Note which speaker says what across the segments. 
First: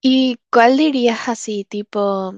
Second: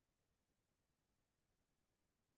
Speaker 1: ¿Y cuál dirías, así, tipo,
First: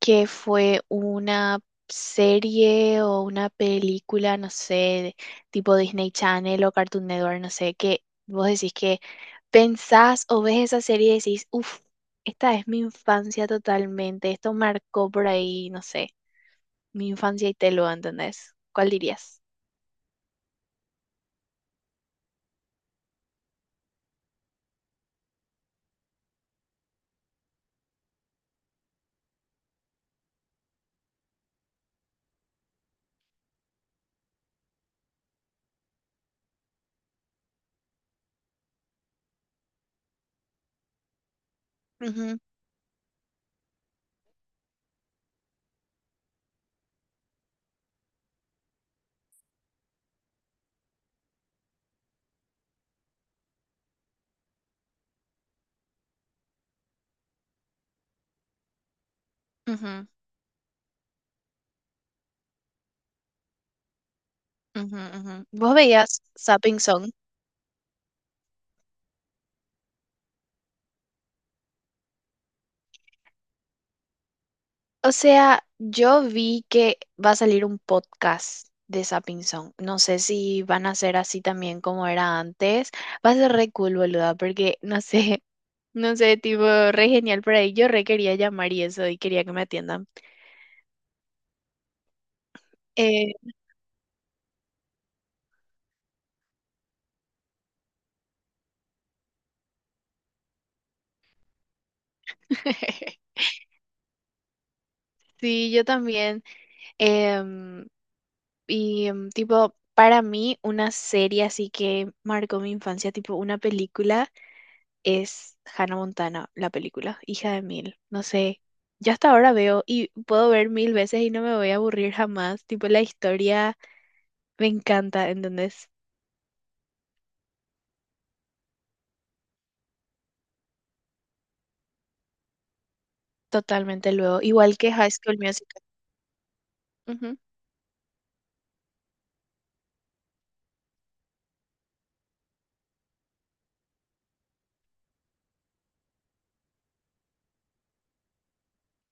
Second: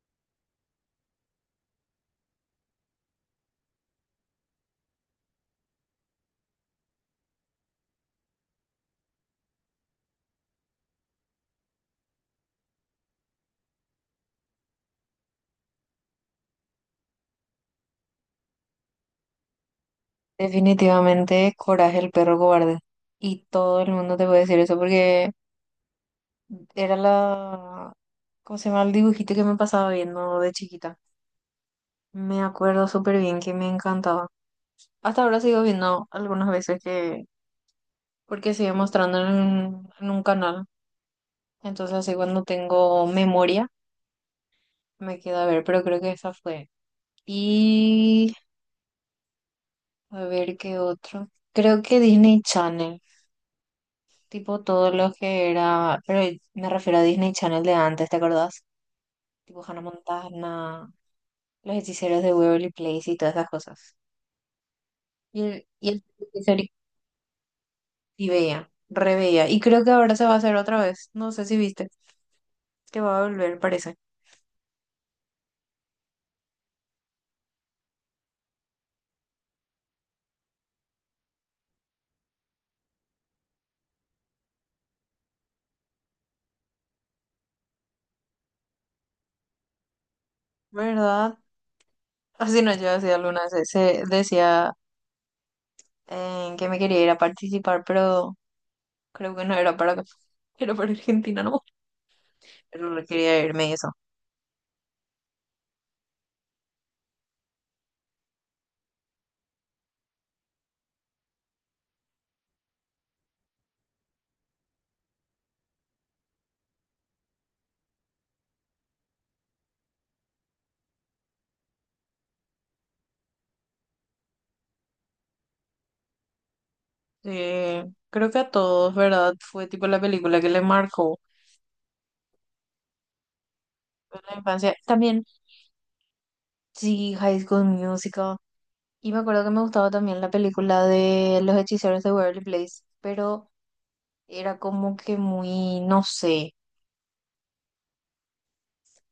Speaker 1: que fue una serie o una película, no sé, tipo Disney Channel o Cartoon Network, no sé, que vos decís que pensás o ves esa serie y decís, uff, esta es mi infancia totalmente, esto marcó por ahí, no sé, mi infancia y te lo, ¿entendés? ¿Cuál dirías?
Speaker 2: Definitivamente, Coraje, el perro cobarde. Y todo el mundo te puede decir eso porque era la, ¿cómo se llama? El dibujito que me pasaba viendo de chiquita. Me acuerdo súper bien que me encantaba. Hasta ahora sigo viendo algunas veces que, porque sigue mostrando un canal. Entonces así
Speaker 1: Ujú,
Speaker 2: cuando tengo memoria me queda a ver, pero creo que esa fue. Y a ver qué otro. Creo que Disney Channel. Tipo todo lo que era, pero me refiero a Disney Channel de antes, ¿te acordás? Tipo Hannah
Speaker 1: ujú,
Speaker 2: Montana, Los Hechiceros de Waverly Place y todas esas cosas.
Speaker 1: ujú,
Speaker 2: Y
Speaker 1: ujú.
Speaker 2: el,
Speaker 1: ¿Vos
Speaker 2: y el
Speaker 1: veías
Speaker 2: Hechicería,
Speaker 1: Sapping Song?
Speaker 2: y veía, reveía. Y creo que ahora se va a hacer otra vez. No sé si viste, que va a volver, parece.
Speaker 1: O sea, yo vi que va a salir un podcast de Sapping Song. No sé si van a ser así también como era antes. Va a ser re cool, boluda, porque no sé, no sé, tipo, re genial por ahí. Yo re quería llamar y eso, y quería que me atiendan.
Speaker 2: ¿Verdad? Así no, yo decía
Speaker 1: Eh,
Speaker 2: alguna vez, se decía que me quería ir a participar, pero creo que no era era para Argentina, ¿no? Pero quería irme y eso.
Speaker 1: sí, yo también. Em, y tipo, para mí, una serie así que marcó mi infancia, tipo una película. Es Hannah Montana, la película, hija de Mil. No sé, yo hasta ahora veo y puedo ver mil veces y no me voy a aburrir jamás. Tipo, la historia me encanta, ¿entendés?
Speaker 2: Sí, creo que a todos, ¿verdad? Fue tipo la película que le marcó
Speaker 1: Totalmente
Speaker 2: en la
Speaker 1: luego.
Speaker 2: infancia.
Speaker 1: Igual que High
Speaker 2: También,
Speaker 1: School Musical.
Speaker 2: sí,
Speaker 1: Ujú.
Speaker 2: High School Musical. Y me acuerdo que me gustaba también la película de Los Hechiceros de Waverly Place, pero era como que muy, no sé,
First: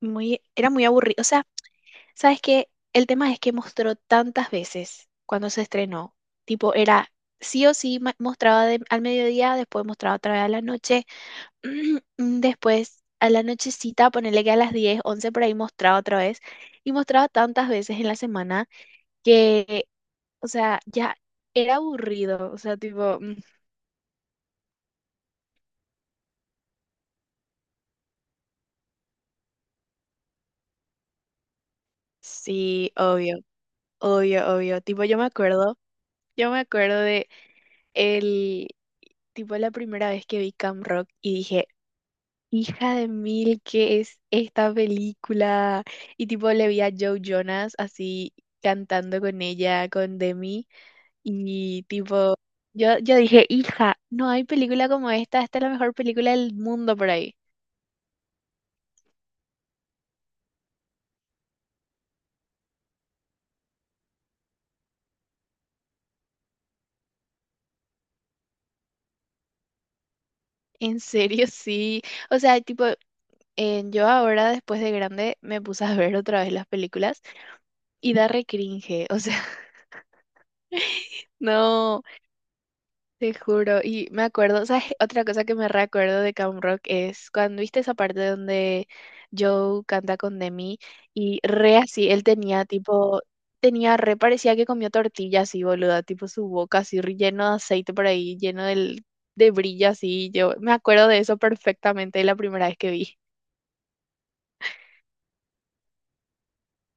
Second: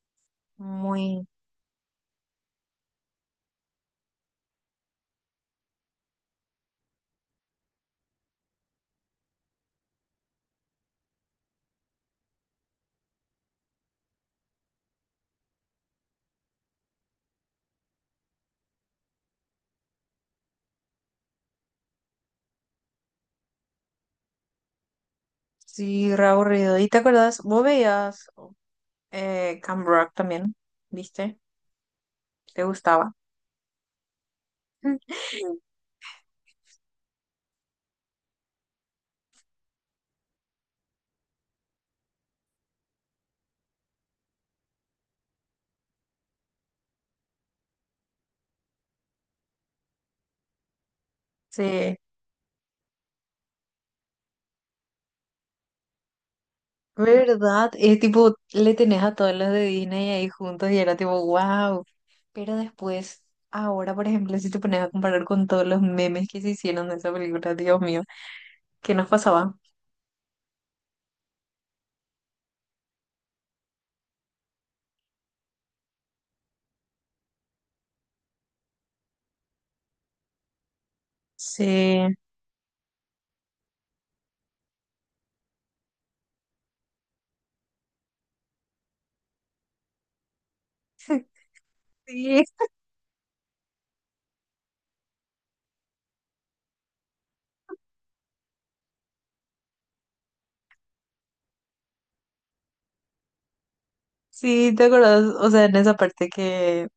Speaker 1: Muy, era muy aburrido. O
Speaker 2: muy,
Speaker 1: sea, ¿sabes qué? El tema es que mostró tantas veces cuando se estrenó. Tipo, era sí o sí mostraba al mediodía, después mostraba otra vez a la noche. Después, a la nochecita, ponele que a las 10 11 por ahí, mostraba otra vez. Y mostraba tantas veces en la semana que, o sea, ya era aburrido. O sea, tipo,
Speaker 2: sí, re aburrido. ¿Y te acuerdas? Vos veías Camp Rock también, ¿viste? ¿Te
Speaker 1: sí,
Speaker 2: gustaba?
Speaker 1: obvio, obvio, obvio. Tipo, yo me acuerdo de el, tipo, la primera vez que vi Cam Rock y dije, hija de mil, ¿qué es esta película? Y tipo, le vi a Joe Jonas así cantando con ella, con Demi. Y
Speaker 2: Sí.
Speaker 1: tipo, yo dije, hija, no hay película como esta es la mejor película del mundo por ahí.
Speaker 2: ¿Verdad? Es tipo, le tenés a todos los de Disney ahí juntos y era tipo, wow. Pero después, ahora, por ejemplo, si te pones a comparar con todos los memes que se hicieron de esa película, Dios mío, ¿qué nos pasaba?
Speaker 1: En serio, sí. O sea, tipo, yo ahora, después de grande, me puse a ver otra vez las películas y da re cringe. O sea, no.
Speaker 2: Sí.
Speaker 1: Te juro, y me acuerdo, ¿sabes? Otra cosa que me recuerdo de Camp Rock es cuando viste esa parte donde Joe canta con Demi y re así, él
Speaker 2: Sí,
Speaker 1: tenía tipo, tenía re, parecía que comió tortilla así, boluda, tipo su boca así re lleno de aceite por ahí, lleno del, de brillo así, yo me acuerdo de eso perfectamente la primera vez que vi.
Speaker 2: sí, ¿te acordás? O sea, en esa parte que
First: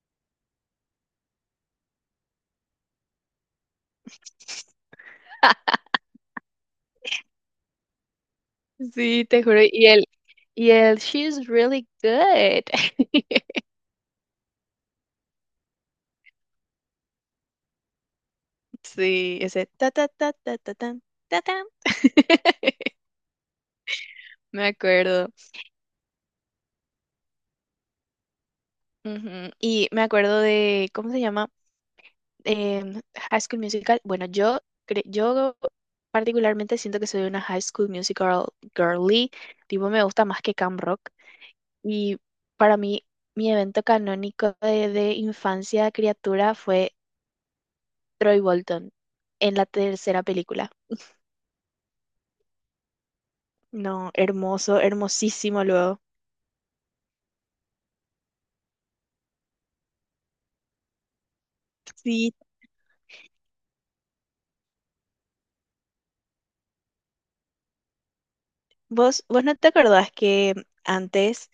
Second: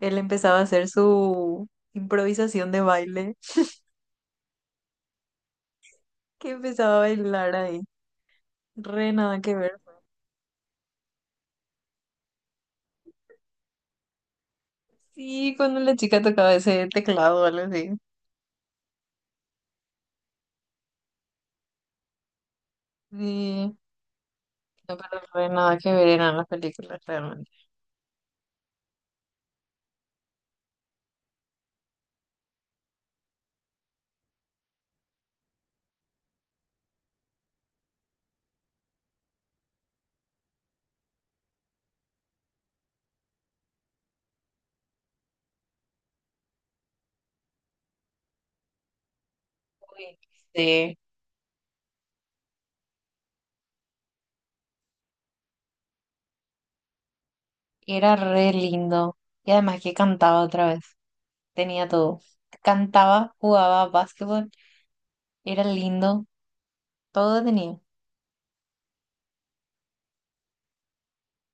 Speaker 2: él empezaba a hacer su improvisación de baile, que empezaba a bailar ahí. Re
Speaker 1: Sí,
Speaker 2: nada
Speaker 1: te
Speaker 2: que
Speaker 1: juro,
Speaker 2: ver.
Speaker 1: y él, she's really good.
Speaker 2: Sí, cuando la chica tocaba ese teclado o algo así.
Speaker 1: Sí, ese ta ta ta ta ta tan, ta tan.
Speaker 2: Sí.
Speaker 1: Me
Speaker 2: No, pero
Speaker 1: acuerdo.
Speaker 2: re nada que ver eran las películas realmente.
Speaker 1: Ujú. Y me acuerdo de, ¿cómo se llama? Em, High School Musical. Bueno, yo, yo particularmente siento que soy una High School Musical girly. Tipo, me gusta más que Camp Rock. Y para mí, mi evento canónico de infancia, criatura, fue Troy Bolton en la
Speaker 2: Uy,
Speaker 1: tercera película.
Speaker 2: sí.
Speaker 1: No, hermoso, hermosísimo luego.
Speaker 2: Y era re lindo. Y además que cantaba otra vez. Tenía todo.
Speaker 1: Sí,
Speaker 2: Cantaba, jugaba básquetbol. Era lindo. Todo tenía.
Speaker 1: vos no te acordás que antes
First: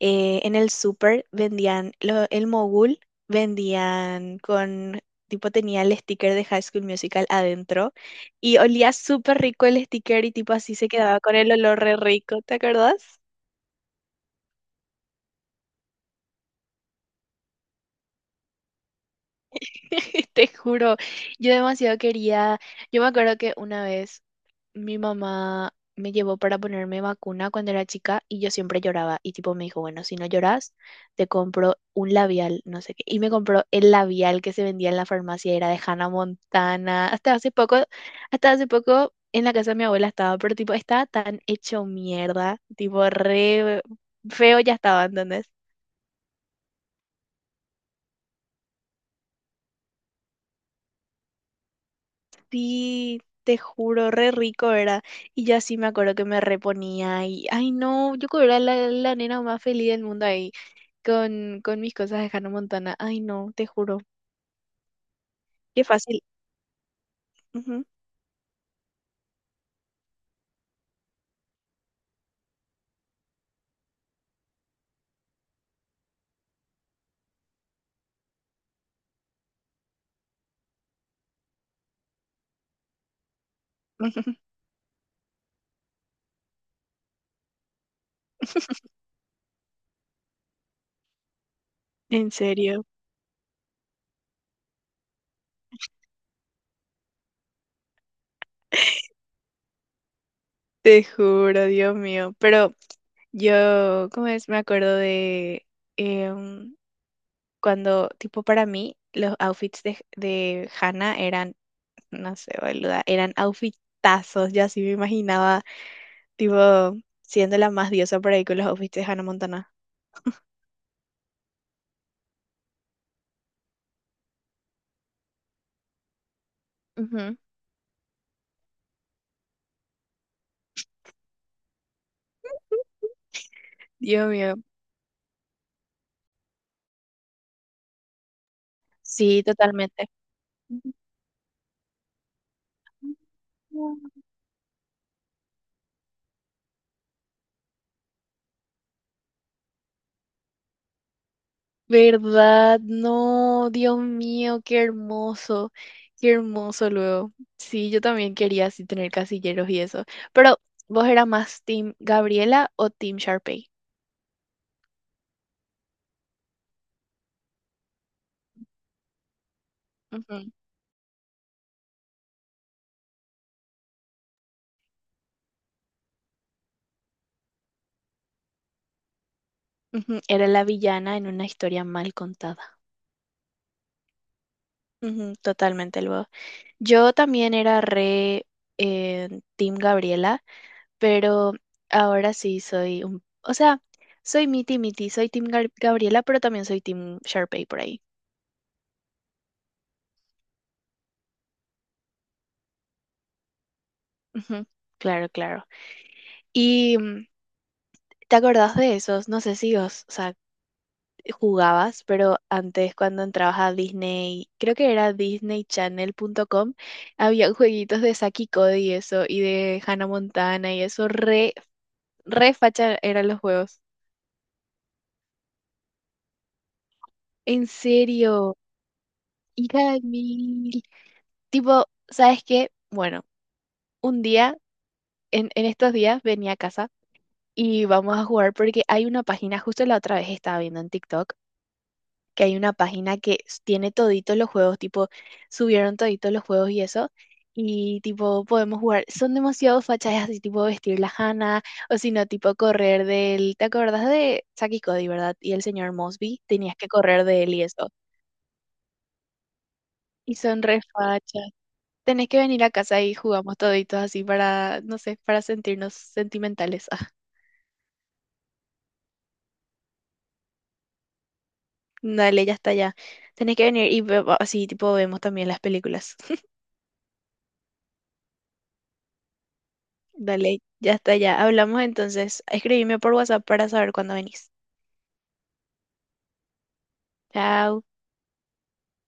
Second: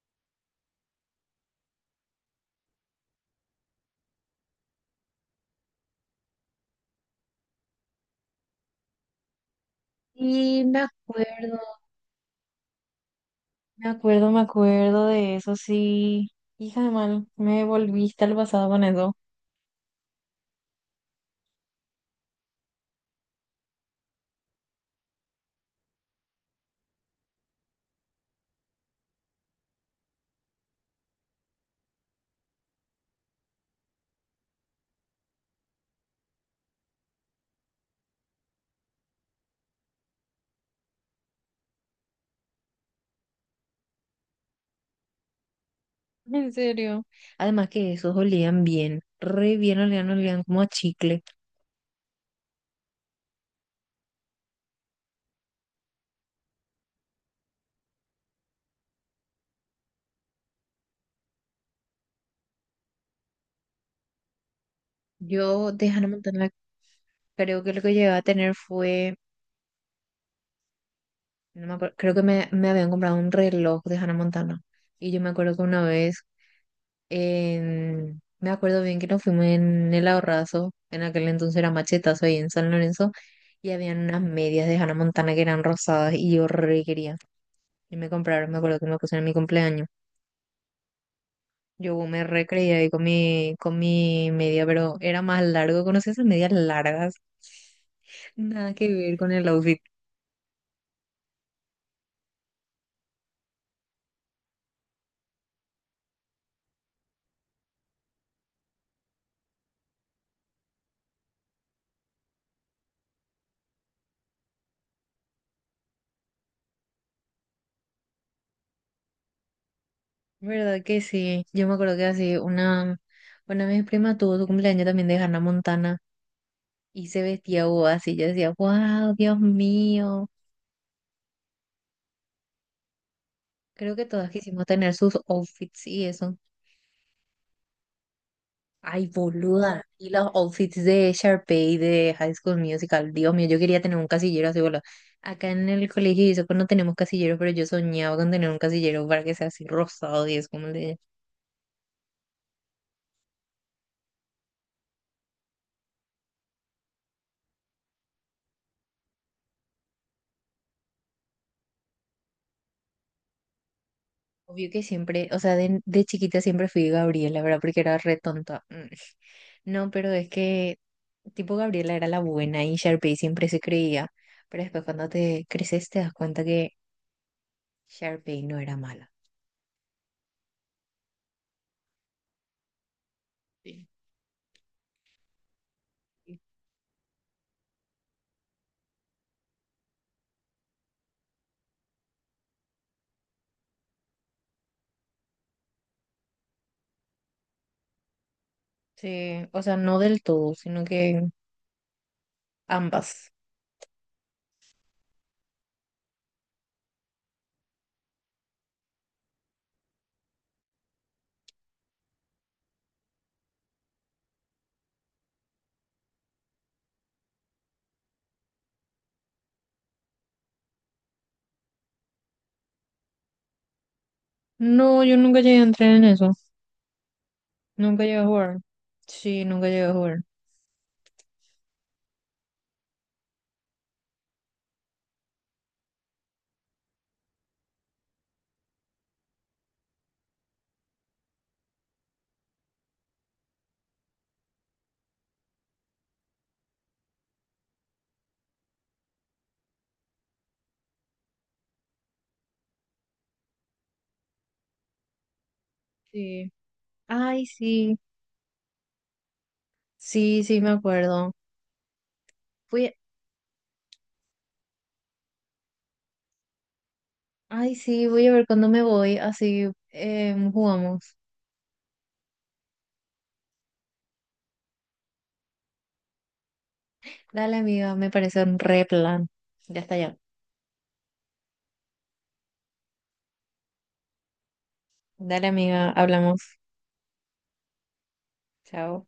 Speaker 1: en el súper vendían el mogul, vendían con, tipo tenía el sticker de High School Musical adentro y olía súper rico el sticker y tipo
Speaker 2: Y
Speaker 1: así
Speaker 2: me
Speaker 1: se quedaba con el
Speaker 2: acuerdo,
Speaker 1: olor re rico, ¿te acordás?
Speaker 2: me acuerdo, me acuerdo de eso, sí. Hija de mal, me volviste al pasado con eso.
Speaker 1: Te juro, yo demasiado quería, yo me acuerdo que una vez mi mamá me llevó para ponerme vacuna cuando era chica y yo siempre lloraba y tipo me dijo, bueno, si no lloras, te compro un labial, no sé qué. Y me compró el labial que se vendía en la farmacia, era de Hannah Montana. Hasta hace poco en la casa de mi abuela estaba, pero tipo estaba tan hecho mierda, tipo re feo ya estaba, ¿entendés?
Speaker 2: En serio. Además que esos olían bien. Re bien olían, olían como a chicle.
Speaker 1: Sí. Te juro, re rico era. Y yo así me acuerdo que me reponía y, ay no, yo creo que era la nena más feliz del mundo ahí. Con mis cosas de Hannah Montana. Ay, no, te juro.
Speaker 2: Yo
Speaker 1: Qué
Speaker 2: de Hannah
Speaker 1: fácil.
Speaker 2: Montana creo que lo
Speaker 1: Ujú.
Speaker 2: que llegué a tener fue. No me acuerdo, creo que me habían comprado un reloj de Hannah Montana. Y yo me acuerdo que una vez, en- me acuerdo bien que nos fuimos en el Ahorrazo, en aquel entonces era Machetazo ahí en San Lorenzo, y habían unas medias de Hannah Montana que eran rosadas y yo re quería. Y me compraron, me acuerdo que me pusieron en mi cumpleaños. Yo me
Speaker 1: En
Speaker 2: re
Speaker 1: serio,
Speaker 2: ahí con mi media, pero era más largo, ¿conoces esas medias largas? Nada que ver con el outfit.
Speaker 1: te juro, Dios mío. Pero yo, ¿cómo es? Me acuerdo de em, cuando, tipo, para mí, los outfits de Hannah eran, no sé, boluda, eran outfitazos. Yo así me imaginaba, tipo, siendo la más diosa por ahí con los outfits de Hannah Montana.
Speaker 2: ¿Verdad que sí? Yo me acuerdo que así una de mis primas tuvo su cumpleaños también de Hannah Montana y se
Speaker 1: Ujú.
Speaker 2: vestía o así. Yo decía, wow, Dios mío. Creo que todas
Speaker 1: Dios mío.
Speaker 2: quisimos tener sus outfits y eso. Ay,
Speaker 1: Sí,
Speaker 2: boluda.
Speaker 1: totalmente.
Speaker 2: Y los outfits de Sharpay de High School Musical. Dios mío, yo quería tener un casillero así, boludo. Acá en el colegio y eso, pues no tenemos casilleros, pero yo soñaba con tener un casillero para que sea así rosado y es como el de ella.
Speaker 1: ¿Verdad? No, Dios mío, qué hermoso luego. Sí, yo también quería así tener casilleros y eso. Pero, ¿vos eras más Team Gabriela o Team Sharpay?
Speaker 2: Obvio que siempre, o sea, de chiquita siempre fui Gabriela, ¿verdad? Porque era re tonta. Mm. No, pero es
Speaker 1: Ujú,
Speaker 2: que tipo Gabriela era la buena y Sharpay siempre se creía, pero después cuando te creces te das cuenta que Sharpay no era mala.
Speaker 1: ujú. Era la villana en una historia mal contada.
Speaker 2: Sí.
Speaker 1: Ujú, totalmente luego. Yo también era re eh, Team Gabriela, pero ahora sí soy un... O sea, soy miti miti, soy Gabriela, pero también soy Team Sharpay por ahí.
Speaker 2: Sí, o sea, no del todo, sino que ambas.
Speaker 1: Ujú. Claro, claro. Y te acordás de esos, no sé si vos, o sea, jugabas, pero antes cuando entrabas a Disney, creo que era Disney disneychannel.com, había jueguitos de Saki y Cody y eso, y de Hannah Montana y eso, re, re facha eran los juegos.
Speaker 2: No, yo nunca llegué a entrar en eso.
Speaker 1: En
Speaker 2: Nunca llegué a jugar.
Speaker 1: serio,
Speaker 2: Sí, nunca llegué
Speaker 1: hija
Speaker 2: a
Speaker 1: de
Speaker 2: jugar.
Speaker 1: mil. Tipo, ¿sabes qué? Bueno, un día, en estos días venía a casa y vamos a jugar porque hay una página, justo la otra vez estaba viendo en TikTok que hay una página que tiene toditos los juegos, tipo, subieron toditos los juegos y eso. Y tipo, podemos jugar. Son demasiado fachas, así, tipo vestir la Hannah, o si no, tipo correr del. ¿Te acordás de Saki Cody, verdad? Y el señor Mosby,
Speaker 2: Sí.
Speaker 1: tenías que correr de
Speaker 2: Ay,
Speaker 1: él y eso.
Speaker 2: sí.
Speaker 1: Y
Speaker 2: Sí, sí,
Speaker 1: son
Speaker 2: me
Speaker 1: re
Speaker 2: acuerdo.
Speaker 1: fachas. Tenés que venir a
Speaker 2: Voy
Speaker 1: casa y jugamos toditos así para, no sé, para sentirnos sentimentales. Ah,
Speaker 2: Ay, sí, voy a ver cuando me voy. Así jugamos.
Speaker 1: dale, ya está ya. Tenés que venir y así, tipo, vemos también las películas.
Speaker 2: Dale, amiga, me parece un re plan. Ya está ya.
Speaker 1: Dale, ya está, ya. Hablamos entonces. Escribime por WhatsApp para saber cuándo venís.
Speaker 2: Dale, amiga, hablamos.
Speaker 1: Chao.
Speaker 2: Chao.